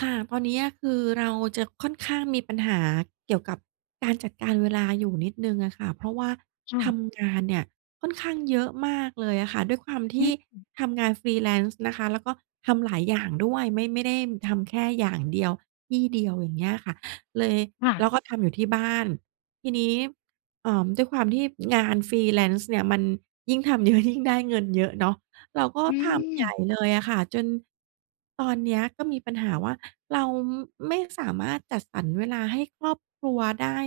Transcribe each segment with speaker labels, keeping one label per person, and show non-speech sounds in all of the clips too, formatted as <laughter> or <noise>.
Speaker 1: ค่ะตอนเนี้ยคือเราจะค่อนข้างมีปัญหาเกี่ยวกับการจัดการเวลาอยู่นิดหนึ่งอะค่ะเพราะว่า
Speaker 2: ค่ะ
Speaker 1: ทำงานเนี่ยค่อนข้างเยอะมากเลยอะค่ะด้วยความ
Speaker 2: อื
Speaker 1: ที่
Speaker 2: ม
Speaker 1: ทำงาน freelance นะคะ แล้วก็ทำหลายอย่างด้วยไม่ได้ทำแค่อย่างเดียวที่เดียวอย่างเงี้ยค่ะเลย
Speaker 2: ค่ะ
Speaker 1: แล้วก็ทำอยู่ที่บ้านทีนี้ด้วยความที่งาน freelance เนี่ยมันยิ่งทำเยอะ <laughs> ยิ่งได้เงินเยอะเนาะ เราก็
Speaker 2: อื
Speaker 1: ทำ
Speaker 2: ม
Speaker 1: ใหญ่เลยอะค่ะจนตอนเนี้ยก็มีปัญหาว่าเราไม่สามารถจัดสรรเวลาให้ครอบครัวได้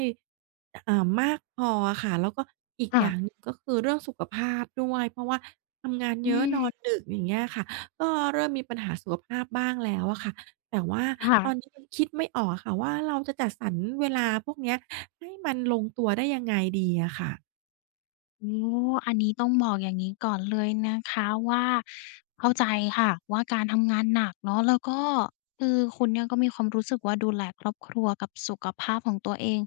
Speaker 1: อ่ามากพออะค่ะแล้วก็อีกอย่าง
Speaker 2: ค่ะ
Speaker 1: หนึ่งก็คือเรื่องสุขภาพด้วยเพราะว่าทำงาน
Speaker 2: อื
Speaker 1: เยอะน
Speaker 2: ม
Speaker 1: อนดึกอย่างเงี้ยค่ะก็เริ่มมีปัญหาสุขภาพบ้างแล้วอะค่ะแต่ว่าตอน
Speaker 2: ค่ะ
Speaker 1: นี้ยังคิดไม่ออกอะค่ะว่าเราจะจัดสรรเวลาพวกเนี้ยให้มันลงตัวได้ยังไงดีอะค่ะ
Speaker 2: โอ้อันนี้ต้องบอกอย่างงี้ก่อนเลยนะคะว่าเข้าใจค่ะว่าการทำงานหนักเนาะแล้วก็คือคุณเนี่ยก็มีความรู้สึกว่าดูแลครอบครัวกับสุขภาพของตัวเอง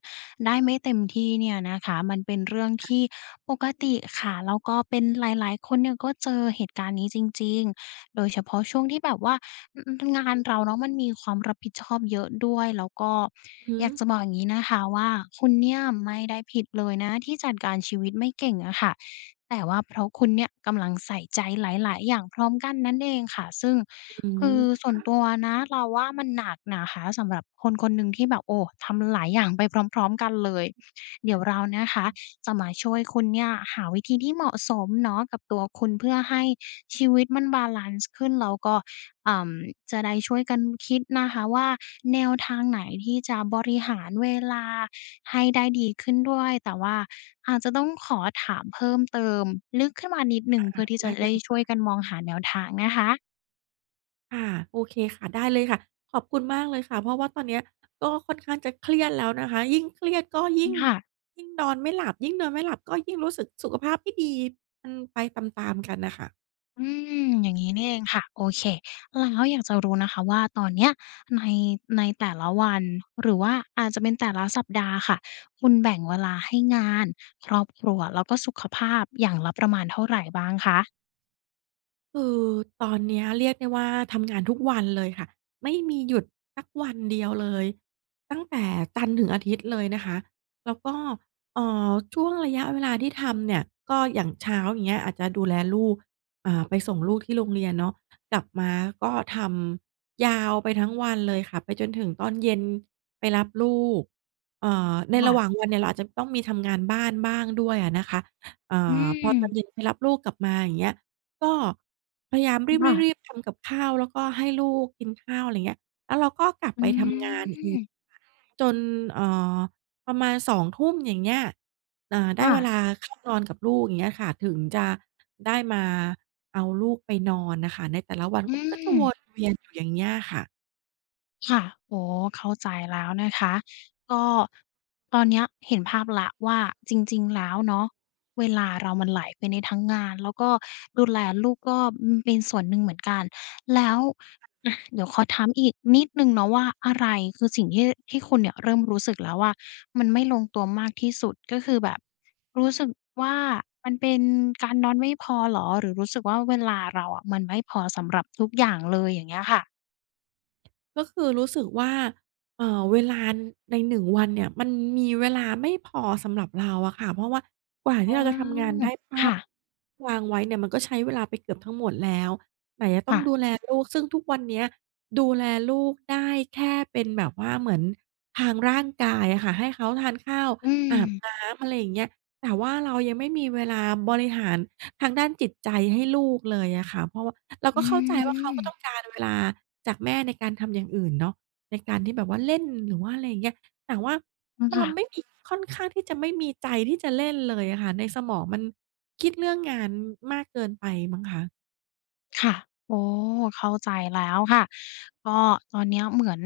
Speaker 2: ได้ไม่เต็มที่เนี่ยนะคะมันเป็นเรื่องที่ปกติค่ะแล้วก็เป็นหลายๆคนเนี่ยก็เจอเหตุการณ์นี้จริงๆโดยเฉพาะช่วงที่แบบว่า อืมงานเราเนาะมันมีความรับผิดชอบเยอะด้วยแล้วก็
Speaker 1: อือ
Speaker 2: อยาก
Speaker 1: ฮึ
Speaker 2: จะบอกอย่างงี้นะคะว่าคุณเนี่ยไม่ได้ผิดเลยนะที่จัดการชีวิตไม่เก่งอะค่ะแต่ว่าเพราะคุณเนี่ยกำลังใส่ใจหลายๆอย่างพร้อมกันนั่นเองค่ะซึ่ง
Speaker 1: อื
Speaker 2: คือ
Speaker 1: ม
Speaker 2: ส่วนตัวนะเราว่ามันหนักนะคะสำหรับคนคนหนึ่งที่แบบโอ้ทำหลายอย่างไปพร้อมๆกันเลยเดี๋ยวเรานะคะจะมาช่วยคุณเนี่ยหาวิธีที่เหมาะสมเนาะกับตัวคุณเพื่อให้ชีวิตมันบาลันซ์ขึ้นแล้วก็ อ่ำจะได้ช่วยกันคิดนะคะว่าแนวทางไหนที่จะบริหารเวลาให้ได้ดีขึ้นด้วยแต่ว่าอาจจะต้องขอถามเพิ่มเติมลึกขึ้นมานิดหนึ่งเพื่
Speaker 1: ค่ะ
Speaker 2: อที่จะ
Speaker 1: ได้เล
Speaker 2: ได้ช่ว
Speaker 1: ย
Speaker 2: ยกันมองหาแนวทางนะคะ
Speaker 1: ค่ะโอเคค่ะได้เลยค่ะขอบคุณมากเลยค่ะเพราะว่าตอนเนี้ยก็ค่อนข้างจะเครียดแล้วนะคะยิ่งเครียดก็ยิ่ง
Speaker 2: ค่ะ
Speaker 1: ยิ่งนอนไม่หลับยิ่งนอนไม่หลับก็ยิ่งรู้สึกสุขภาพไม่ดีมันไปตามๆกันน่ะค่ะ
Speaker 2: อืมอย่างงี้นี่เองค่ะโอเคแล้วอยากจะรู้นะคะว่าตอนเนี้ยในในแต่ละวันหรือว่าอาจจะเป็นแต่ละสัปดาห์ค่ะคุณแบ่งเวลาให้งานครอบครัวแล้วก็สุขภาพอย่างละประมาณเท่าไรบ้างคะ
Speaker 1: คือตอนเนี้ยเรียกได้ว่าทำงานทุกวันเลยค่ะไม่มีหยุดสักวันเดียวเลยตั้งแต่จันทร์ถึงอาทิตย์เลยนะคะแล้วก็เอ่อช่วงระยะเวลาที่ทำเนี่ยก็อย่างเช้าอย่างเงี้ยอาจจะดูแลลูกไปส่งลูกที่โรงเรียนเนาะกลับมาก็ทำยาวไปทั้งวันเลยค่ะไปจนถึงตอนเย็นไปรับลูกใน
Speaker 2: ค่ะ
Speaker 1: ระหว่างวันเนี่ยเราอาจจะต้องมีทำงานบ้านบ้างด้วยอะนะคะ
Speaker 2: อื
Speaker 1: พอตอนเย็น
Speaker 2: ม
Speaker 1: ไปรับลูกกลับมาอย่างเงี้ย ก็พยายามรีบ
Speaker 2: ค่ะ
Speaker 1: ๆๆทำกับข้าวแล้วก็ให้ลูกกินข้าวอะไรเงี้ยแล้วเราก็กลับ
Speaker 2: อื
Speaker 1: ไปทำงานอีก
Speaker 2: ม
Speaker 1: จนเอ่อประมาณ2ุ่มอย่างเงี้ยได้
Speaker 2: ค่ะ
Speaker 1: เวลาเข้านอนกับลูกอย่างเงี้ยค่ะถึงจะได้มาเอาลูกไปนอนน่ะค่ะในแต่ละวัน
Speaker 2: อื
Speaker 1: ก็จะ
Speaker 2: ม
Speaker 1: วนเวียนอยู่อย่างเงี้ยค่ะ
Speaker 2: ค่ะโอ้เข้าใจแล้วนะคะก็ตอนเนี้ยเห็นภาพแล้วว่าจริงๆแล้วเนาะเวลาเรามันไหลไปในทั้งงานแล้วก็ดูแลลูกก็เป็นส่วนหนึ่งเหมือนกันแล้วอะเดี๋ยวขอถามอีกนิดนึงเนาะว่าอะไรคือสิ่งที่ที่คุณเนี่ยเริ่มรู้สึกแล้วว่ามันไม่ลงตัวมากที่สุดก็คือแบบรู้สึกว่ามันเป็นการนอนไม่พอเหรอหรือรู้สึกว่าเวลาเราอะมันไม่พอสำหรับทุกอย่างเลยอย่างเงี้ยค่ะ
Speaker 1: ก็คือรู้สึกว่าเวลาในหนึ่งวันเนี่ยมันมีเวลาไม่พอสำหรับเราอะค่ะเพราะว่ากว่า
Speaker 2: อ๋
Speaker 1: ที่เราจะทำงาน
Speaker 2: อ
Speaker 1: ได้เป้า
Speaker 2: ค่ะ
Speaker 1: วางไว้เนี่ยมันก็ใช้เวลาไปเกือบทั้งหมดแล้วไหนจะต้อ
Speaker 2: ค่ะ
Speaker 1: งดูแลลูกซึ่งทุกวันเนี้ยดูแลลูกได้แค่เป็นแบบว่าเหมือนทางร่างกายอะค่ะให้เขาทานข้าว
Speaker 2: อื
Speaker 1: อาบ
Speaker 2: ม
Speaker 1: น้ำอะไรอย่างเงี้ยแต่ว่าเรายังไม่มีเวลาบริหาร ทางด้านจิตใจให้ลูกเลยอะค่ะเพราะว่าเราก็
Speaker 2: อื
Speaker 1: เข้าใจว่าเขาก็ต้อง
Speaker 2: ม
Speaker 1: การเวลาจากแม่ในการทำอย่างอื่นเนาะในการที่แบบว่าเล่นหรือว่าอะไรอย่างเงี้ยแต่ว่าม
Speaker 2: ค่ะ
Speaker 1: เราไม่มีค่อนข้างที่จะไม่มีใจที่จะเล่นเลยอะค่ะในสมองมันคิดเรื่องงานมากเกินไปมั้งคะ
Speaker 2: ค่ะโอ้เข้าใจแล้วค่ะก็ตอนเนี้ยเหมือน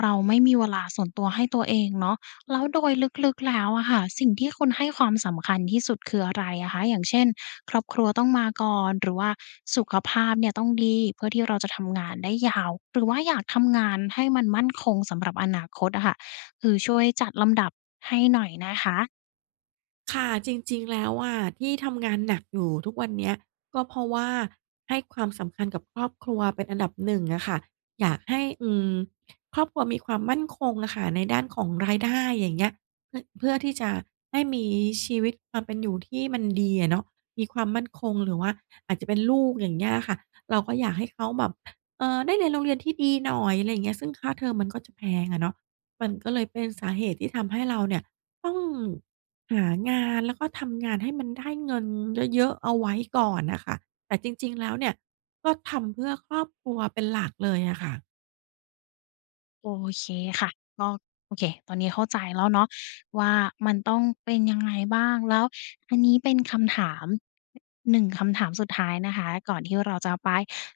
Speaker 2: เราไม่มีเวลาส่วนตัวให้ตัวเองเนาะแล้วโดยลึกๆแล้วอะค่ะสิ่งที่คุณให้ความสำคัญที่สุดคืออะไรอะคะอย่างเช่นครอบครัวต้องมาก่อนหรือว่าสุขภาพเนี่ยต้องดีเพื่อที่เราจะทำงานได้ยาวหรือว่าอยากทำงานให้มันมั่นคงสำหรับอนาคตอะค่ะคือช่วยจัดลำดับให้หน่อยนะคะ
Speaker 1: ค่ะจริงๆแล้วอะที่ทำงานหนักอยู่ทุกวันเนี้ยก็เพราะว่าให้ความสำคัญกับครอบครัวเป็นอันดับหนึ่งอะค่ะอยากให้อืมครอบครัวมีความมั่นคงอะค่ะในด้านของรายได้อย่างเงี้ยเพื่อที่จะให้มีชีวิตความเป็นอยู่ที่มันดีอะเนาะมีความมั่นคงหรือว่าอาจจะเป็นลูกอย่างเงี้ยอะค่ะเราก็อยากให้เขาแบบได้เรียนโรงเรียนที่ดีหน่อยอะไรอย่างเงี้ยซึ่งค่าเทอมมันก็จะแพงอะเนาะมันก็เลยเป็นสาเหตุที่ทำให้เราเนี่ยต้อง หางานแล้วก็ทำงานให้มันได้เงินเยอะๆเอาไว้ก่อนน่ะค่ะแต่จริงๆแล้วเนี่ยก็ทำเพื่อครอบครัวเป็นหลักเลยอะค่ะ
Speaker 2: โอเคค่ะก็โอเคตอนนี้เข้าใจแล้วเนาะว่ามันต้องเป็นยังไงบ้างแล้วอันนี้เป็นคำถามหนึ่งคำถามสุดท้ายนะคะก่อนที่เราจะไป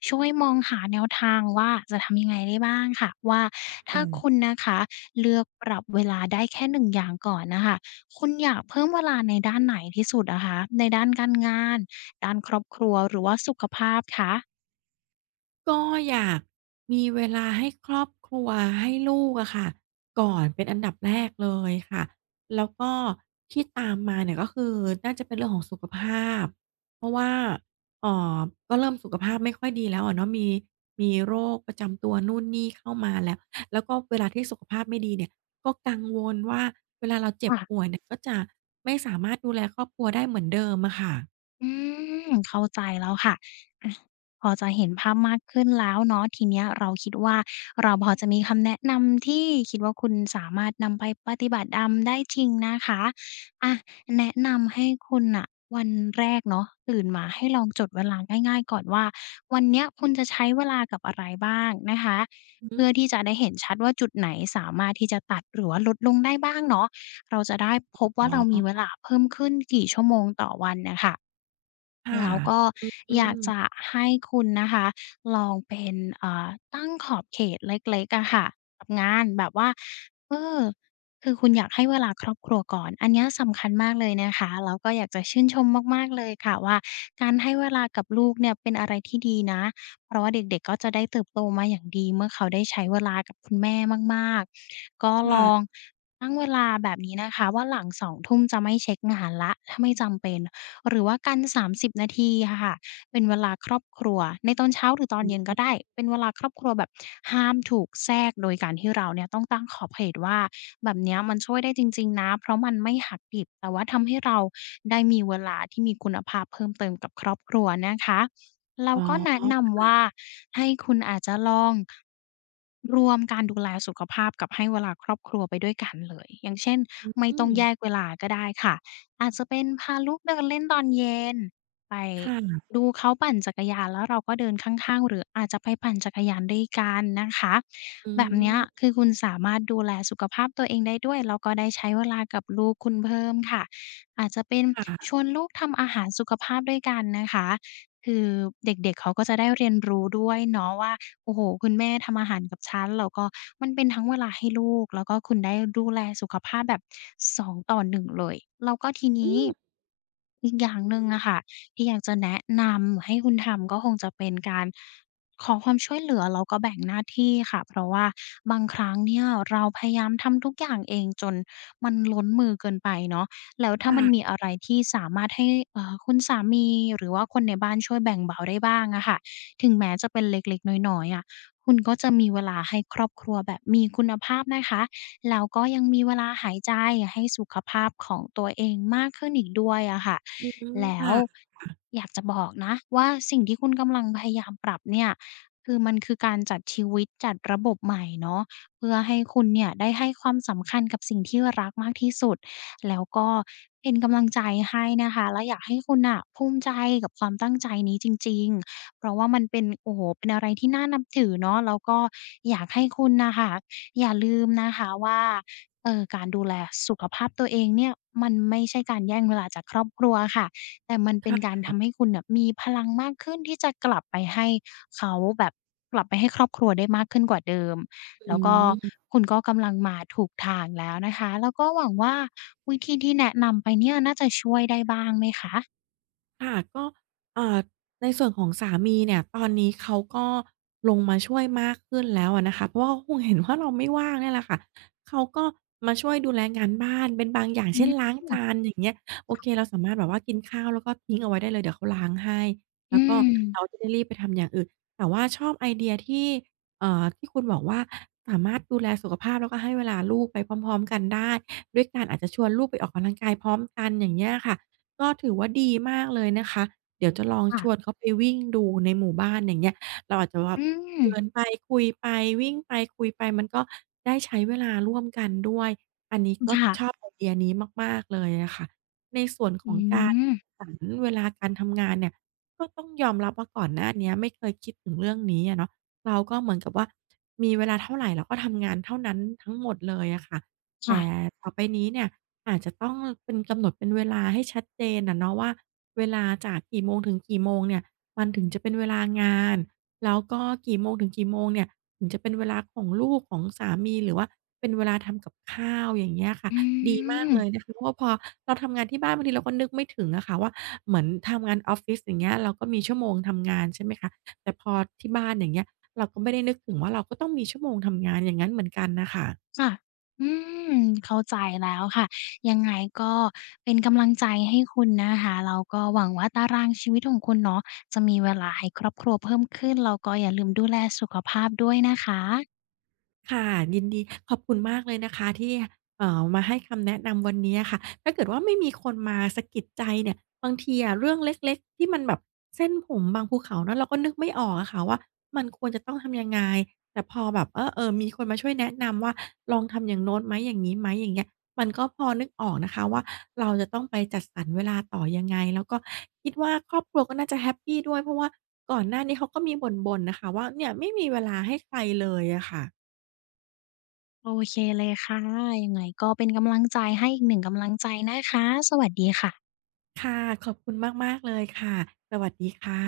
Speaker 2: ช่วยมองหาแนวทางว่าจะทำยังไงได้บ้างค่ะว่าถ้าคุ
Speaker 1: อา
Speaker 2: ณนะคะเลือกปรับเวลาได้แค่หนึ่งอย่างก่อนนะคะคุณอยากเพิ่มเวลาในด้านไหนที่สุดนะคะในด้านการงานด้านครอบครัวหรือว่าสุขภาพค
Speaker 1: ก็อยากมีเวลาให้ครอบครัวให้ลูกอะค่ะก่อนเป็นอันดับแรกเลยค่ะแล้วก็ที่ตามมาเนี่ยก็คือน่าจะเป็นเรื่องของสุขภาพเพราะว่าเอ่อก็เริ่มสุขภาพไม่ค่อยดีแล้วอะเนาะมีโรคประจำตัวนู่นนี่เข้ามาแล้วแล้วก็เวลาที่สุขภาพไม่ดีเนี่ยก็กังวลว่าเวลาเราเจ็บ
Speaker 2: ะ
Speaker 1: ป่วยเนี่ยก็จะไม่สามารถดูแลครอบครัวได้เหมือนเดิมอะค่ะ
Speaker 2: อืมเข้าใจแล้วค่ะอะพอจะเห็นภาพมากขึ้นแล้วเนาะทีเนี้ยเราคิดว่าเราพอจะมีคำแนะนำที่คิดว่าคุณสามารถนำไปปฏิบัติดำได้จริงนะคะอะแนะนำให้คุณน่ะวันแรกเนาะตื่นมาให้ลองจดเวลาง่ายๆก่อนว่าวันเนี้ยคุณจะใช้เวลากับอะไรบ้างนะคะ
Speaker 1: อือฮึ
Speaker 2: เพื่อที่จะได้เห็นชัดว่าจุดไหนสามารถที่จะตัดหรือว่าลดลงได้บ้างเนาะเราจะได้พบ
Speaker 1: อ๋
Speaker 2: ว่า
Speaker 1: อ
Speaker 2: เรามีเวลาเพิ่มขึ้นกี่ชั่วโมงต่อวันน่ะค่ะ
Speaker 1: ค่ะ
Speaker 2: แล้วก็
Speaker 1: อื
Speaker 2: อยาก
Speaker 1: ม
Speaker 2: จะให้คุณนะคะลองเป็นตั้งขอบเขตเล็กๆอะค่ะกับงานแบบว่าเออคือคุณอยากให้เวลาครอบครัวก่อนอันเนี้ยสำคัญมากเลยนะคะแล้วก็อยากจะชื่นชมมากๆเลยค่ะว่าการให้เวลากับลูกเนี่ยเป็นอะไรที่ดีนะเพราะว่าเด็กๆก็จะได้เติบโตมาอย่างดีเมื่อเขาได้ใช้เวลากับคุณแม่มากๆก็ลอง
Speaker 1: ค่ะ
Speaker 2: ตั้งเวลาแบบนี้นะคะว่าหลัง2ุ่มจะไม่เช็คงานแล้วถ้าไม่จำเป็น หรือว่ากัน30นาทีอะค่ะเป็นเวลาครอบครัว ในตอนเช้าหรือตอนเย็นก็ได้เป็นเวลาครอบครัวแบบห้ามถูกแทรกโดยการที่เราเนี่ยต้องตั้งขอบเขตว่าแบบเนี้ยมันช่วยได้จริงๆนะเพราะมันไม่หักดิบแต่ว่าทำให้เราได้มีเวลาที่มีคุณภาพเพิ่มเติมกับครอบครัวนะคะเรา
Speaker 1: อ๋
Speaker 2: ก็แนะ
Speaker 1: อ
Speaker 2: นำว่าให้คุณอาจจะลองรวมการดูแลสุขภาพกับให้เวลาครอบครัวไปด้วยกันเลยอย่างเช่นไม่
Speaker 1: อื
Speaker 2: ต้อง
Speaker 1: ม
Speaker 2: แยกเวลาก็ได้ค่ะ อาจจะเป็นพาลูกเดินเล่นตอนเย็นไป
Speaker 1: ค่ะ
Speaker 2: ดูเขาปั่นจักรยานแล้วเราก็เดินข้างๆหรืออาจจะไปปั่นจักรยานด้วยกันนะคะ
Speaker 1: อื
Speaker 2: แบบเนี้ย
Speaker 1: ม
Speaker 2: คือคุณสามารถดูแลสุขภาพตัวเองได้ด้วยแล้วก็ได้ใช้เวลากับลูกคุณเพิ่มค่ะอาจจะเป็นช
Speaker 1: ค่ะ
Speaker 2: วนลูกทำอาหารสุขภาพด้วยกันนะคะคือเด็กๆเขาก็จะได้เรียนรู้ด้วยเนาะว่า โอ้โฮคุณแม่ทำอาหารกับฉันแล้วก็มันเป็นทั้งเวลาให้ลูกแล้วก็คุณได้ดูแลสุขภาพแบบ2:1เลยแล้วก็ที
Speaker 1: อื
Speaker 2: นี้
Speaker 1: ม
Speaker 2: อีกอย่างหนึ่งอะค่ะที่อยากจะแนะนำให้คุณทำก็คงจะเป็นการขอความช่วยเหลือแล้วก็แบ่งหน้าที่ค่ะเพราะว่าบางครั้งเนี่ยเราพยายามทำทุกอย่างเองจนมันล้นมือเกินไปเนาะแล้วถ้า
Speaker 1: ค่
Speaker 2: มันมี
Speaker 1: ะ
Speaker 2: อะไรที่สามารถให้คุณสามีหรือว่าคนในบ้านช่วยแบ่งเบาได้บ้างอะค่ะ ถึงแม้จะเป็นเล็กๆน้อยๆอะคุณก็จะมีเวลาให้ครอบครัวแบบมีคุณภาพนะคะแล้วก็ยังมีเวลาหายใจให้สุขภาพของตัวเองมากขึ้นอีกด้วยอะค่ะ
Speaker 1: อืม
Speaker 2: แล้ว
Speaker 1: ค่ะ
Speaker 2: อยากจะบอกนะว่าสิ่งที่คุณกำลังพยายามปรับเนี่ยคือมันคือการจัดชีวิตจัดระบบใหม่เนาะเพื่อให้คุณเนี่ยได้ให้ความสำคัญกับสิ่งที่รักมากที่สุดแล้วก็เป็นกำลังใจให้นะคะและอยากให้คุณน่ะภูมิใจกับความตั้งใจนี้จริงๆ เพราะว่ามันเป็นโอ้โฮเป็นอะไรที่น่านับถือเนาะแล้วก็อยากให้คุณน่ะค่ะอย่าลืมนะคะว่าการดูแลสุขภาพตัวเองเนี่ยมันไม่ใช่การแย่งเวลาจากครอบครัวค่ะแต่มันเป็นการ
Speaker 1: ค่ะ
Speaker 2: ทำให้คุณน่ะมีพลังมากขึ้นที่จะกลับไปให้เขาแบบกลับไปให้ครอบครัวได้มากขึ้นกว่าเดิมแล้
Speaker 1: อื
Speaker 2: วก็
Speaker 1: ม
Speaker 2: คุณก็กำลังมาถูกทางแล้วนะคะแล้วก็หวังว่าวิธีที่แนะนำไปเนี่ยน่าจะช่วยได้บ้างไหมคะ
Speaker 1: ค่ะก็อ่าในส่วนของสามีเนี่ยตอนนี้เขาก็ลงมาช่วยมากขึ้นแล้วอะนะคะเพราะว่าเขาคงเห็นว่าเราไม่ว่างเนี่ยแหละค่ะเขาก็มาช่วยดูแลงานบ้านเป็นบางอย่าง
Speaker 2: อื
Speaker 1: เช่น
Speaker 2: ม
Speaker 1: ล้างจานอย่างเงี้ยโอเคเราสามารถแบบว่ากินข้าวแล้วก็ทิ้งเอาไว้ได้เลยเดี๋ยวเขาล้างให้
Speaker 2: อื
Speaker 1: แล้วก็
Speaker 2: ม
Speaker 1: เราจะได้รีบไปทำอย่างอื่นแต่ว่าชอบไอเดียที่ที่คุณบอกว่าสามารถดูแลสุขภาพแล้วก็ให้เวลาลูกไปพร้อมๆกันได้ด้วยการอาจจะชวนลูกไปออกกำลังกายพร้อมกันอย่างเงี้ยค่ะ ก็ถือว่าดีมากเลยนะคะ เดี๋ยวจะลอง
Speaker 2: ค่ะ
Speaker 1: ชวนเขาไปวิ่งดูในหมู่บ้านอย่างเงี้ยเราอาจจะแบบ
Speaker 2: อืม
Speaker 1: เดินไปคุยไปวิ่งไปคุยไปมันก็ได้ใช้เวลาร่วมกันด้วยอันนี้ก็ชอบ
Speaker 2: ค่ะ
Speaker 1: ไอเดียนี้มากๆเลยอะค่ะ ในส่วนข
Speaker 2: อื
Speaker 1: องการ
Speaker 2: ม
Speaker 1: สรรเวลาการทำงานเนี่ย ก็ต้องยอมรับว่าก่อนหน้าเนี้ยไม่เคยคิดถึงเรื่องนี้อะเนาะเราก็เหมือนกับว่ามีเวลาเท่าไรเราก็ทำงานเท่านั้นทั้งหมดเลยอะค่ะ แต่
Speaker 2: ค่ะ
Speaker 1: ต่อไปนี้เนี่ยอาจจะต้องเป็นกำหนดเป็นเวลาให้ชัดเจนอะเนาะว่าเวลาจากกี่โมงถึงกี่โมงเนี่ยมันถึงจะเป็นเวลางานแล้วก็กี่โมงถึงกี่โมงเนี่ยถึงจะเป็นเวลาของลูกของสามีหรือว่าเป็นเวลาทำกับข้าวอย่างเงี้ยค่ะ
Speaker 2: อื
Speaker 1: ดีมากเลย
Speaker 2: ม
Speaker 1: นะคะเพราะว่าพอเราทำงานที่บ้านบางทีเราก็นึกไม่ถึงอะค่ะว่าเหมือนทำงานออฟฟิศอย่างเงี้ยเราก็มีชั่วโมงทำงานใช่ไหมคะแต่พอที่บ้านอย่างเงี้ยเราก็ไม่ได้นึกถึงว่าเราก็ต้องมีชั่วโมงทำงานอย่างงั้นเหมือนกันน่ะค่ะ
Speaker 2: ค่ะอืมเข้าใจแล้วค่ะ ยังไงก็เป็นกำลังใจให้คุณนะคะแล้วก็หวังว่าตารางชีวิตของคุณเนาะจะมีเวลาให้ครอบครัวเพิ่มขึ้นแล้วก็อย่าลืมดูแลสุขภาพด้วยนะคะ
Speaker 1: ค่ะยินดีขอบคุณมากเลยนะคะที่มาให้คำแนะนำวันนี้อะค่ะถ้าเกิดว่าไม่มีคนมาสะกิดใจเนี่ยบางทีอะเรื่องเล็กๆที่มันแบบเส้นผมบางภูเขาเนาะเราก็นึกไม่ออกอะค่ะว่ามันควรจะต้องทำยังไงแต่พอแบบมีคนมาช่วยแนะนำว่าลองทำอย่างโน้นไหมอย่างนี้ไหมอย่างเงี้ยมันก็พอนึกออกนะคะว่าเราจะต้องไปจัดสรรเวลาต่อยังไงแล้วก็คิดว่าครอบครัวก็น่าจะแฮปปีด้วยเพราะว่าก่อนหน้านี้เขาก็มีบ่นๆน่ะค่ะว่าเนี่ยไม่มีเวลาให้ใครเลยอะค่ะ
Speaker 2: โอเคเลยค่ะ ยังไงก็เป็นกำลังใจให้อีกหนึ่งกำลังใจนะคะ สวัสดีค่ะ
Speaker 1: ค่ะขอบคุณมากๆเลยค่ะสวัสดีค่ะ